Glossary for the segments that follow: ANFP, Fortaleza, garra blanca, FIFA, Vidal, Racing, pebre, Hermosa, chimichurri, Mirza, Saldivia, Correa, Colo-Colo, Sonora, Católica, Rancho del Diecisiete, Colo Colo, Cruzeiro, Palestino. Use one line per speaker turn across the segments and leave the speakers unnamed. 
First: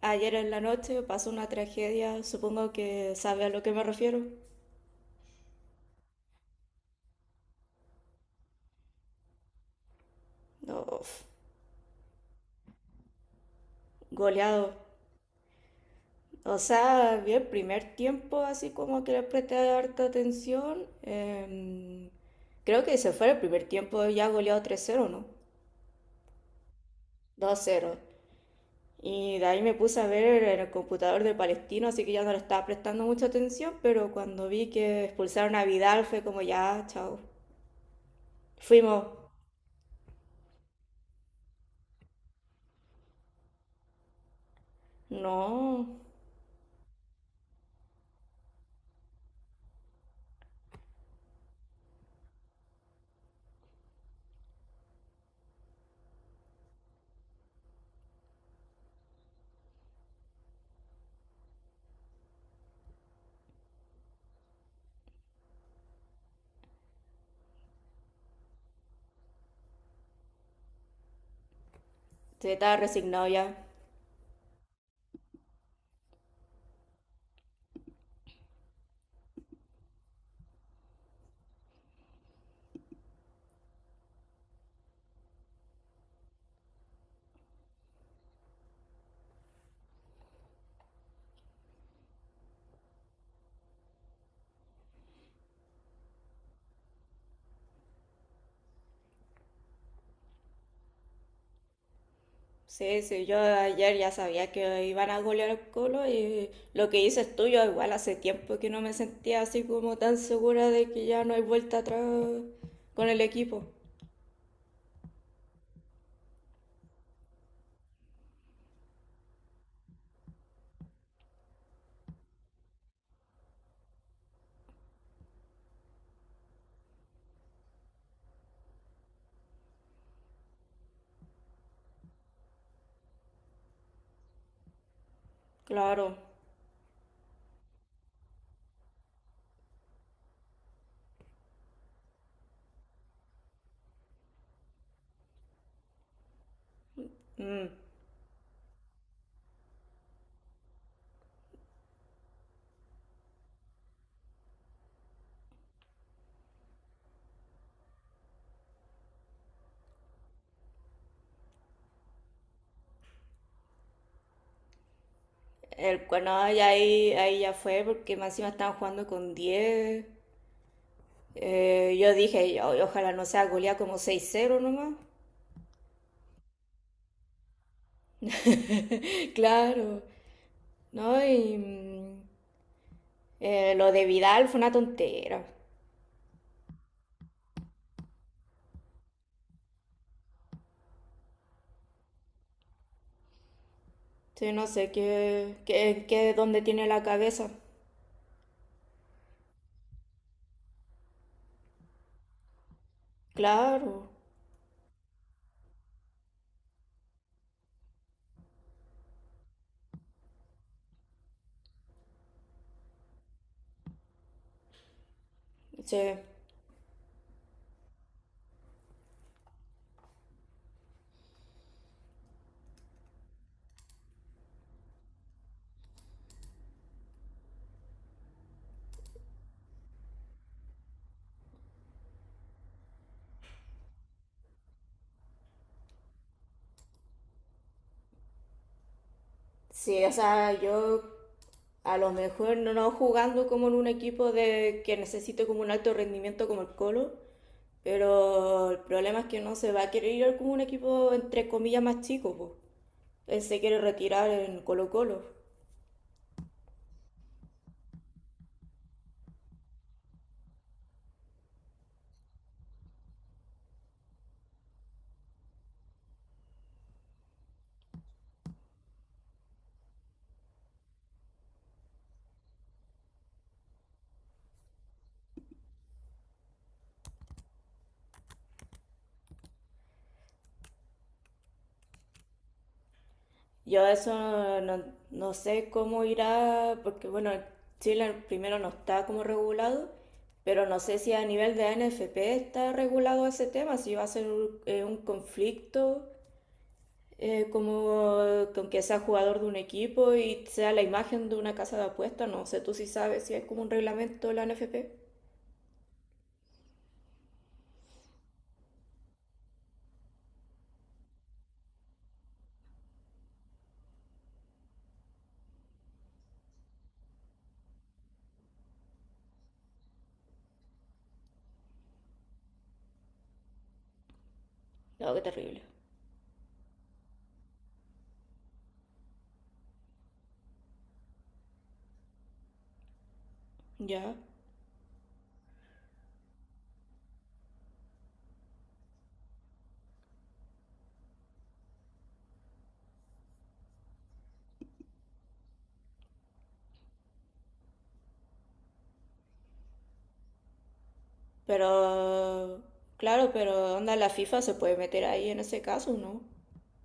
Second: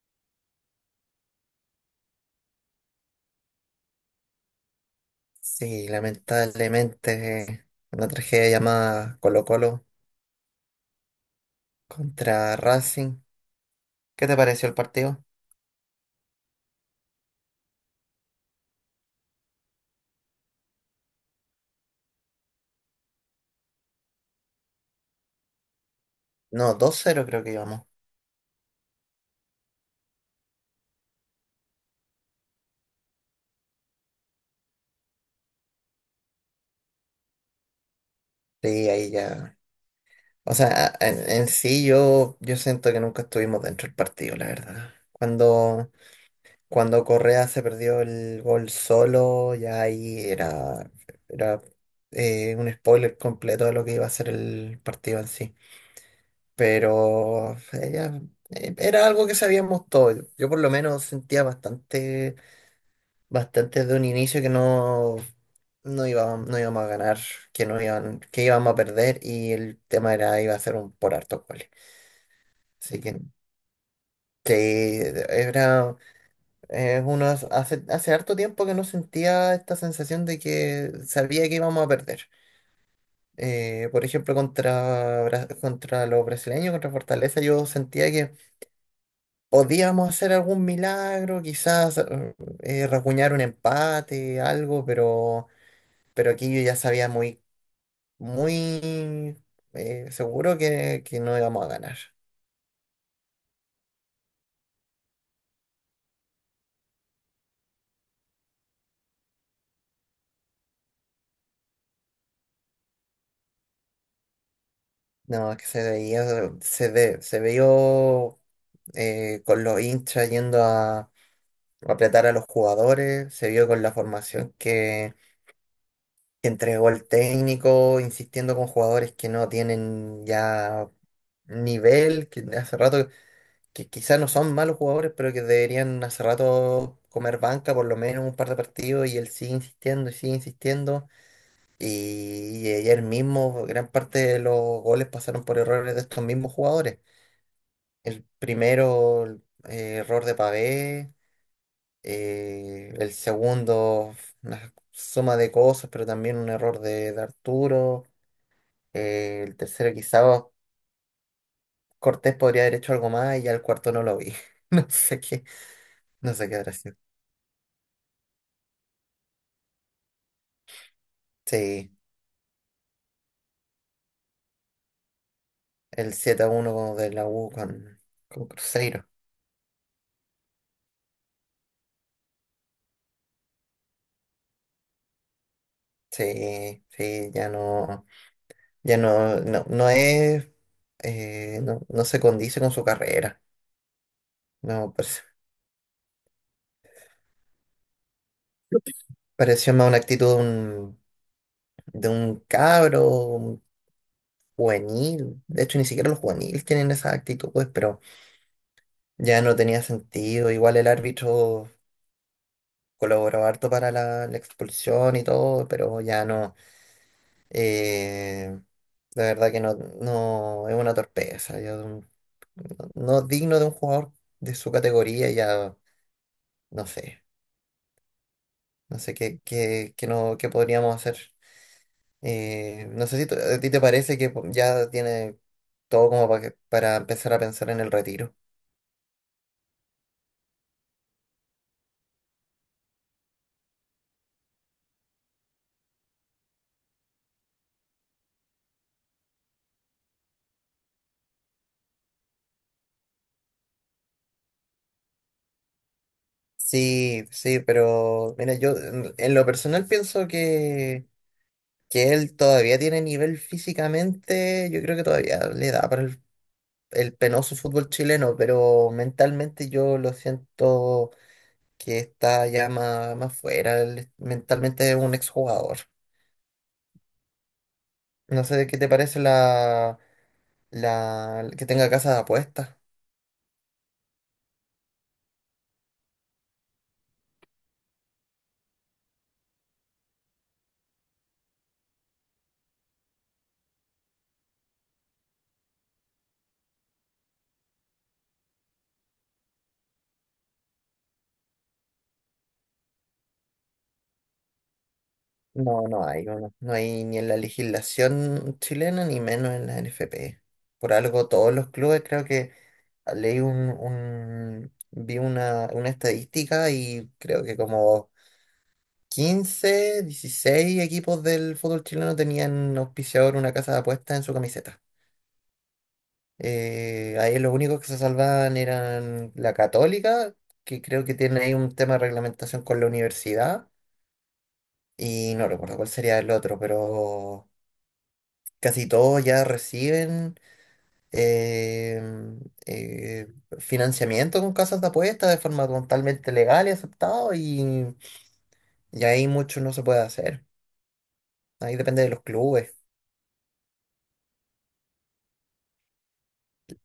Ayer en la noche pasó una tragedia, supongo que sabe a lo que me refiero.
Sí, lamentablemente una tragedia llamada Colo-Colo
Uf,
contra Racing. ¿Qué te
goleado.
pareció el partido?
O sea, vi el primer tiempo así como que le presté harta atención. Creo que se fue el primer tiempo ya goleado tres cero, ¿no?
No, 2-0 creo que
Dos
íbamos.
cero. Y de ahí me puse a ver en el computador de Palestino, así que ya no le estaba prestando mucha atención, pero cuando vi que expulsaron a Vidal fue como ya, chao.
Sí,
Fuimos.
ahí ya. O sea, en sí yo siento que nunca estuvimos dentro del partido, la verdad.
No,
Cuando Correa se perdió el gol solo, ya ahí era un spoiler completo de lo que iba a ser el partido en sí. Pero ella, era algo que sabíamos todos. Yo por lo menos sentía bastante de un inicio que no iba, no íbamos a ganar, que no iban, que íbamos a perder y el tema era iba a ser un por hartos goles.
se estaba
Así
resignado ya.
que era uno hace harto tiempo que no sentía esta sensación de que sabía que íbamos a perder. Por ejemplo, contra los brasileños, contra Fortaleza, yo sentía que podíamos hacer algún milagro, quizás rasguñar un empate, algo, pero aquí yo ya sabía muy seguro que no íbamos a ganar.
Sí, sí, yo ayer ya sabía que iban a golear el Colo, y lo que dices tú, yo igual hace tiempo que no me sentía así como tan segura de que ya no hay vuelta atrás con el equipo.
No, es que se veía, se ve, se vio con los hinchas yendo a apretar a los jugadores, se vio con la formación que entregó el técnico, insistiendo con jugadores que no tienen ya nivel, que hace rato. Que quizás no son malos jugadores, pero que deberían
Claro.
hace rato comer banca por lo menos un par de partidos y él sigue insistiendo y sigue insistiendo. Y ayer mismo gran parte de los goles pasaron por errores de estos mismos jugadores.
Mm.
El primero, error de Pavé, el segundo, una suma de cosas, pero también un error de Arturo. El tercero quizás Cortés podría haber hecho algo más y ya el cuarto no lo vi. No sé qué,
El,
no sé
no,
qué
y
habrá sido.
ahí, ahí ya fue porque más encima estaban jugando con 10.
Sí.
Yo dije: "O- ojalá no sea goleada como 6-0 nomás".
El 7-1 de la U con Cruzeiro.
Claro. No, y lo de Vidal fue una tontera.
Sí, sí, ya no, no, no se condice con su carrera.
Sí, no sé
No, parece-
qué, dónde tiene la cabeza.
Pareció más una actitud de un cabro, un
Claro,
juvenil. De hecho, ni siquiera los juveniles tienen esa actitud, pues, pero ya no tenía sentido. Igual el árbitro colaboró harto para la expulsión y todo, pero
sí.
ya no. Eh, la verdad que no, no es una torpeza, ya de un- no es digno de un jugador de su categoría, ya no sé, no sé qué podríamos hacer. No sé si t- a ti te parece que ya tiene todo como para empezar a pensar en el retiro.
Sí, o sea, yo a lo mejor no, no jugando como en un equipo de que necesite como un alto rendimiento como el Colo, pero el problema es que no se va a querer ir como un equipo entre comillas más chico, pues. Él se quiere retirar en Colo Colo.
Sí, sí, pero mira, yo en lo personal pienso que él todavía tiene nivel físicamente, yo creo que todavía le da el penoso fútbol chileno, pero mentalmente yo lo siento que está ya más fuera, él mentalmente es un exjugador. No sé de qué te parece la que tenga casa de apuestas.
Yo eso no, no sé cómo irá, porque bueno, Chile primero no está como regulado, pero no sé si a nivel de ANFP está regulado ese tema, si va a ser un conflicto como con que sea jugador de un equipo y sea la imagen de una casa de apuestas, no sé tú si sabes si es como un reglamento de la ANFP.
No, no hay ni en la legislación chilena ni menos en la NFP. Por algo todos los clubes creo que leí vi una estadística y creo que como 15, 16 equipos del fútbol chileno tenían auspiciador una casa de apuestas en su camiseta.
No, qué terrible.
Ahí los únicos que se salvaban eran la Católica, que creo que tiene ahí un tema de reglamentación con la universidad,
Ya.
y no recuerdo cuál sería el otro, pero casi todos ya reciben eh, eh, financiamiento con casas de apuestas de forma totalmente legal y aceptado, y ahí mucho no se puede hacer. Ahí depende de los
Pero,
clubes.
claro, pero onda, la FIFA se puede meter ahí en ese caso, ¿no?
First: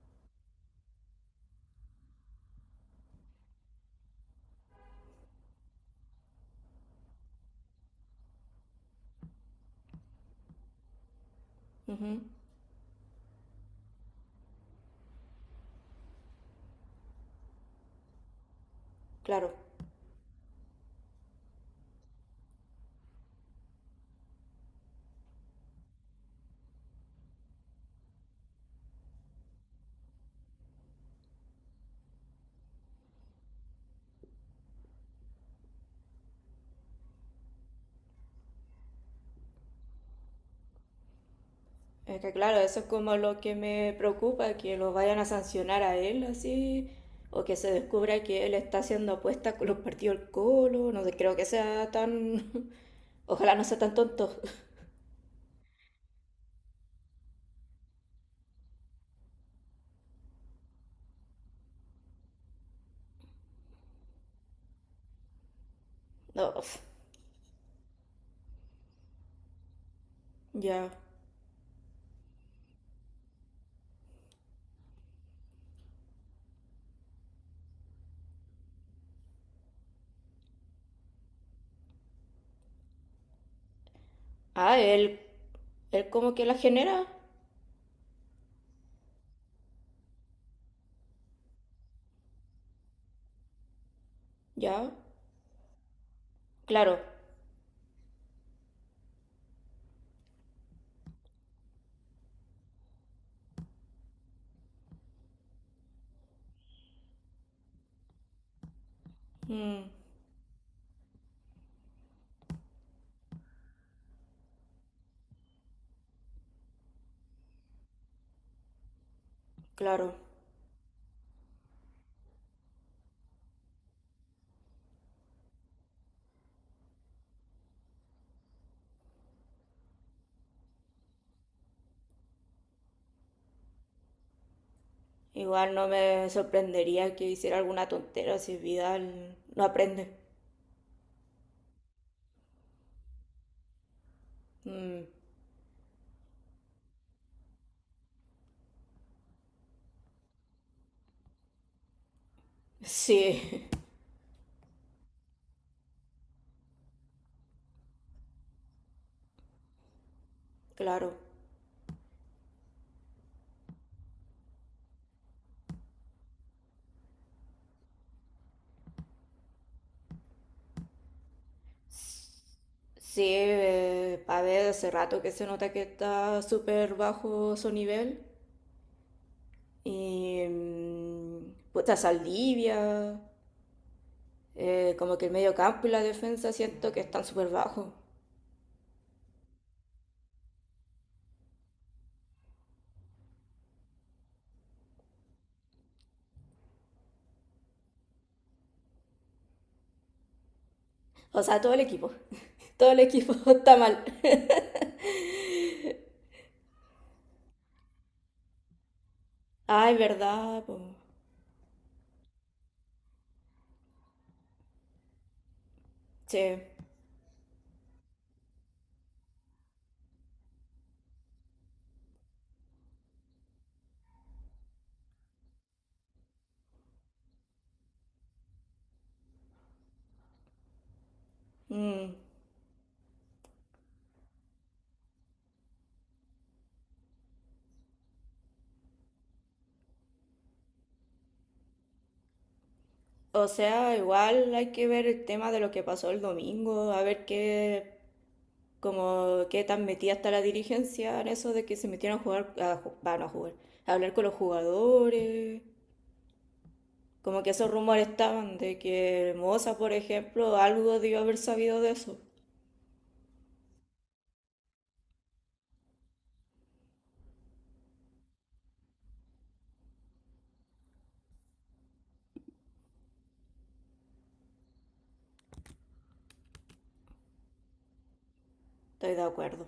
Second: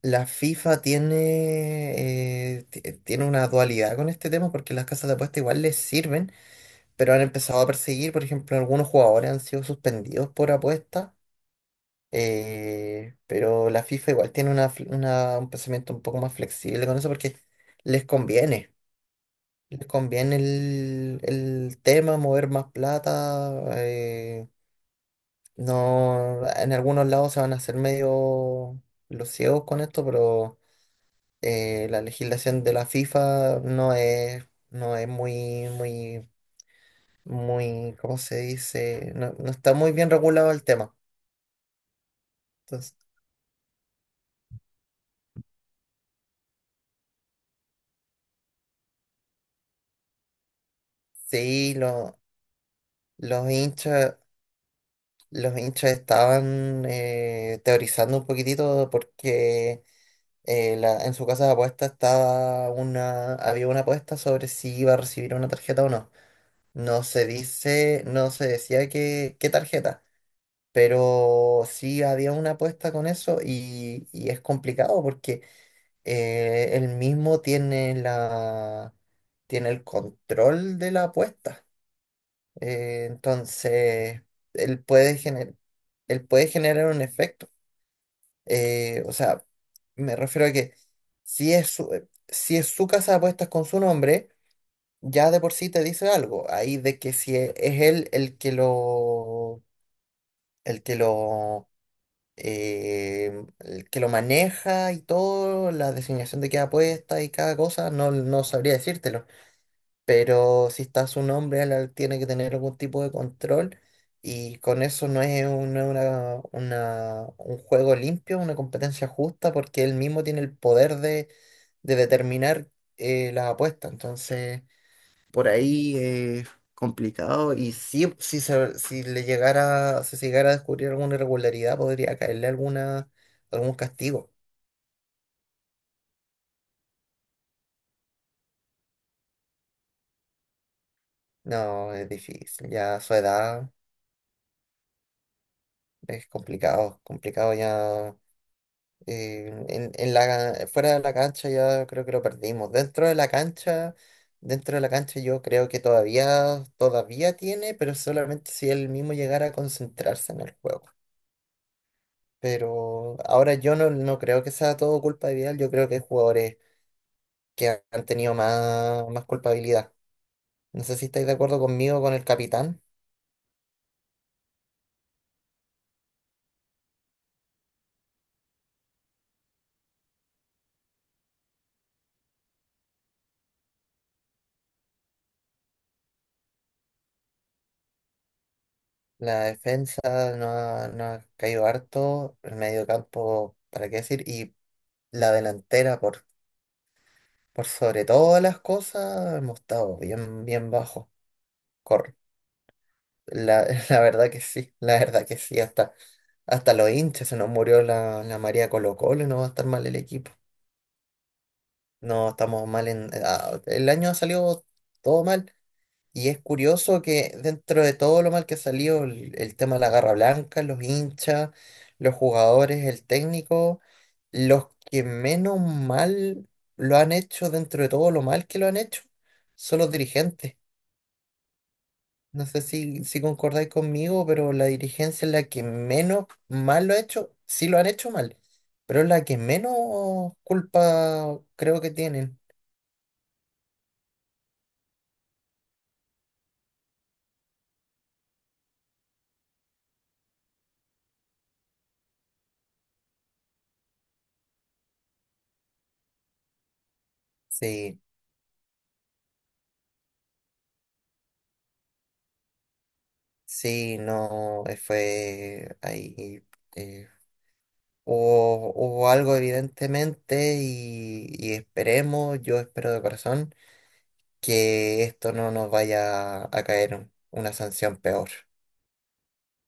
La FIFA tiene, tiene una dualidad con este tema porque las casas de apuesta igual les sirven, pero han empezado a perseguir, por ejemplo, algunos jugadores han sido suspendidos por apuesta,
Ujú.
pero la FIFA igual tiene un pensamiento un poco más flexible con eso porque les conviene,
Claro.
les conviene el tema, mover más plata, eh, no, en algunos lados se van a hacer medio los ciegos con esto, pero... la legislación de la FIFA no es muy, ¿cómo se dice? No, no está muy bien regulado el tema.
Es que claro, eso es
Entonces,
como lo que me preocupa, que lo vayan a sancionar a él así, o que se descubra que él está haciendo apuestas con los partidos del Colo, no sé, creo que
sí,
sea tan...
los
Ojalá no sea tan
hinchas,
tonto.
los hinchas estaban teorizando un poquitito porque en su casa de apuestas había una apuesta sobre si iba a recibir una tarjeta o no.
No, uf,
No se decía qué qué tarjeta.
ya.
Pero sí había una apuesta con eso y es complicado porque él mismo tiene tiene el control de la apuesta. Eh, entonces,
Ah,
él puede
él...
gener-
Él
Él
como que
puede
la
generar un
genera,
efecto. O sea, me refiero a que si es si es su casa de apuestas con su nombre,
ya.
ya de por sí te dice algo. Ahí
Claro.
de que si es él el que lo el que lo maneja y todo, la designación de cada puesta y cada cosa, no sabría decírtelo.
Mm,
Pero si está su nombre, él tiene que tener algún tipo de control. Y con eso no es un juego limpio, una competencia justa, porque él
claro.
mismo tiene el poder de determinar las apuestas. Entonces por ahí es complicado. Y sí, si le llegara, si se llegara a descubrir alguna irregularidad, podría caerle algún castigo.
Igual no me sorprendería que hiciera alguna tontera si Vidal no aprende.
No, es difícil. Ya a su edad
Mm,
es complicado, complicado ya. En la, fuera de la cancha ya creo que lo perdimos.
sí,
Dentro de la cancha yo creo que todavía tiene, pero solamente si él mismo llegara a concentrarse en el juego.
claro.
Pero ahora yo no, no creo que sea todo culpa de Vidal, yo creo que hay jugadores que han tenido más culpabilidad. No sé si estáis de acuerdo conmigo con el capitán.
Sí, a ver, hace rato que se nota que está súper bajo su nivel. Y puta Saldivia, como que el medio campo y la defensa siento que están súper bajos.
La defensa no ha caído harto, el medio campo, ¿para qué decir? Y la delantera, por sobre todas las cosas, hemos estado bien, bien bajo.
O sea, todo el equipo.
Cor-
Todo el equipo está
La
mal.
verdad que sí, la verdad que sí, hasta los hinchas se nos murió la María Colo Colo no va a estar mal
Ay,
el equipo.
verdad, po.
No, estamos mal en... el año ha salido todo mal. Y es
Sí.
curioso que dentro de todo lo mal que ha salido, el tema de la garra blanca, los hinchas, los jugadores, el técnico, los que menos mal lo han hecho dentro de todo lo mal que lo han hecho, son los dirigentes.
Mm.
No sé si concordáis conmigo, pero la dirigencia es la que menos mal lo ha hecho. Sí lo han hecho mal, pero es la que menos culpa creo que tienen.
O sea, igual hay que ver el tema de lo que pasó el domingo, a ver qué, como qué tan metida está la dirigencia en eso de que se metieron a jugar, no a jugar, a hablar con los jugadores, como que esos
Sí.
rumores estaban de que Hermosa, por ejemplo, algo debió haber sabido de eso.
Sí, no, fue ahí. eh, Hubo algo evidentemente y esperemos, yo espero de corazón, que esto no nos vaya a caer una sanción peor.
Estoy de acuerdo.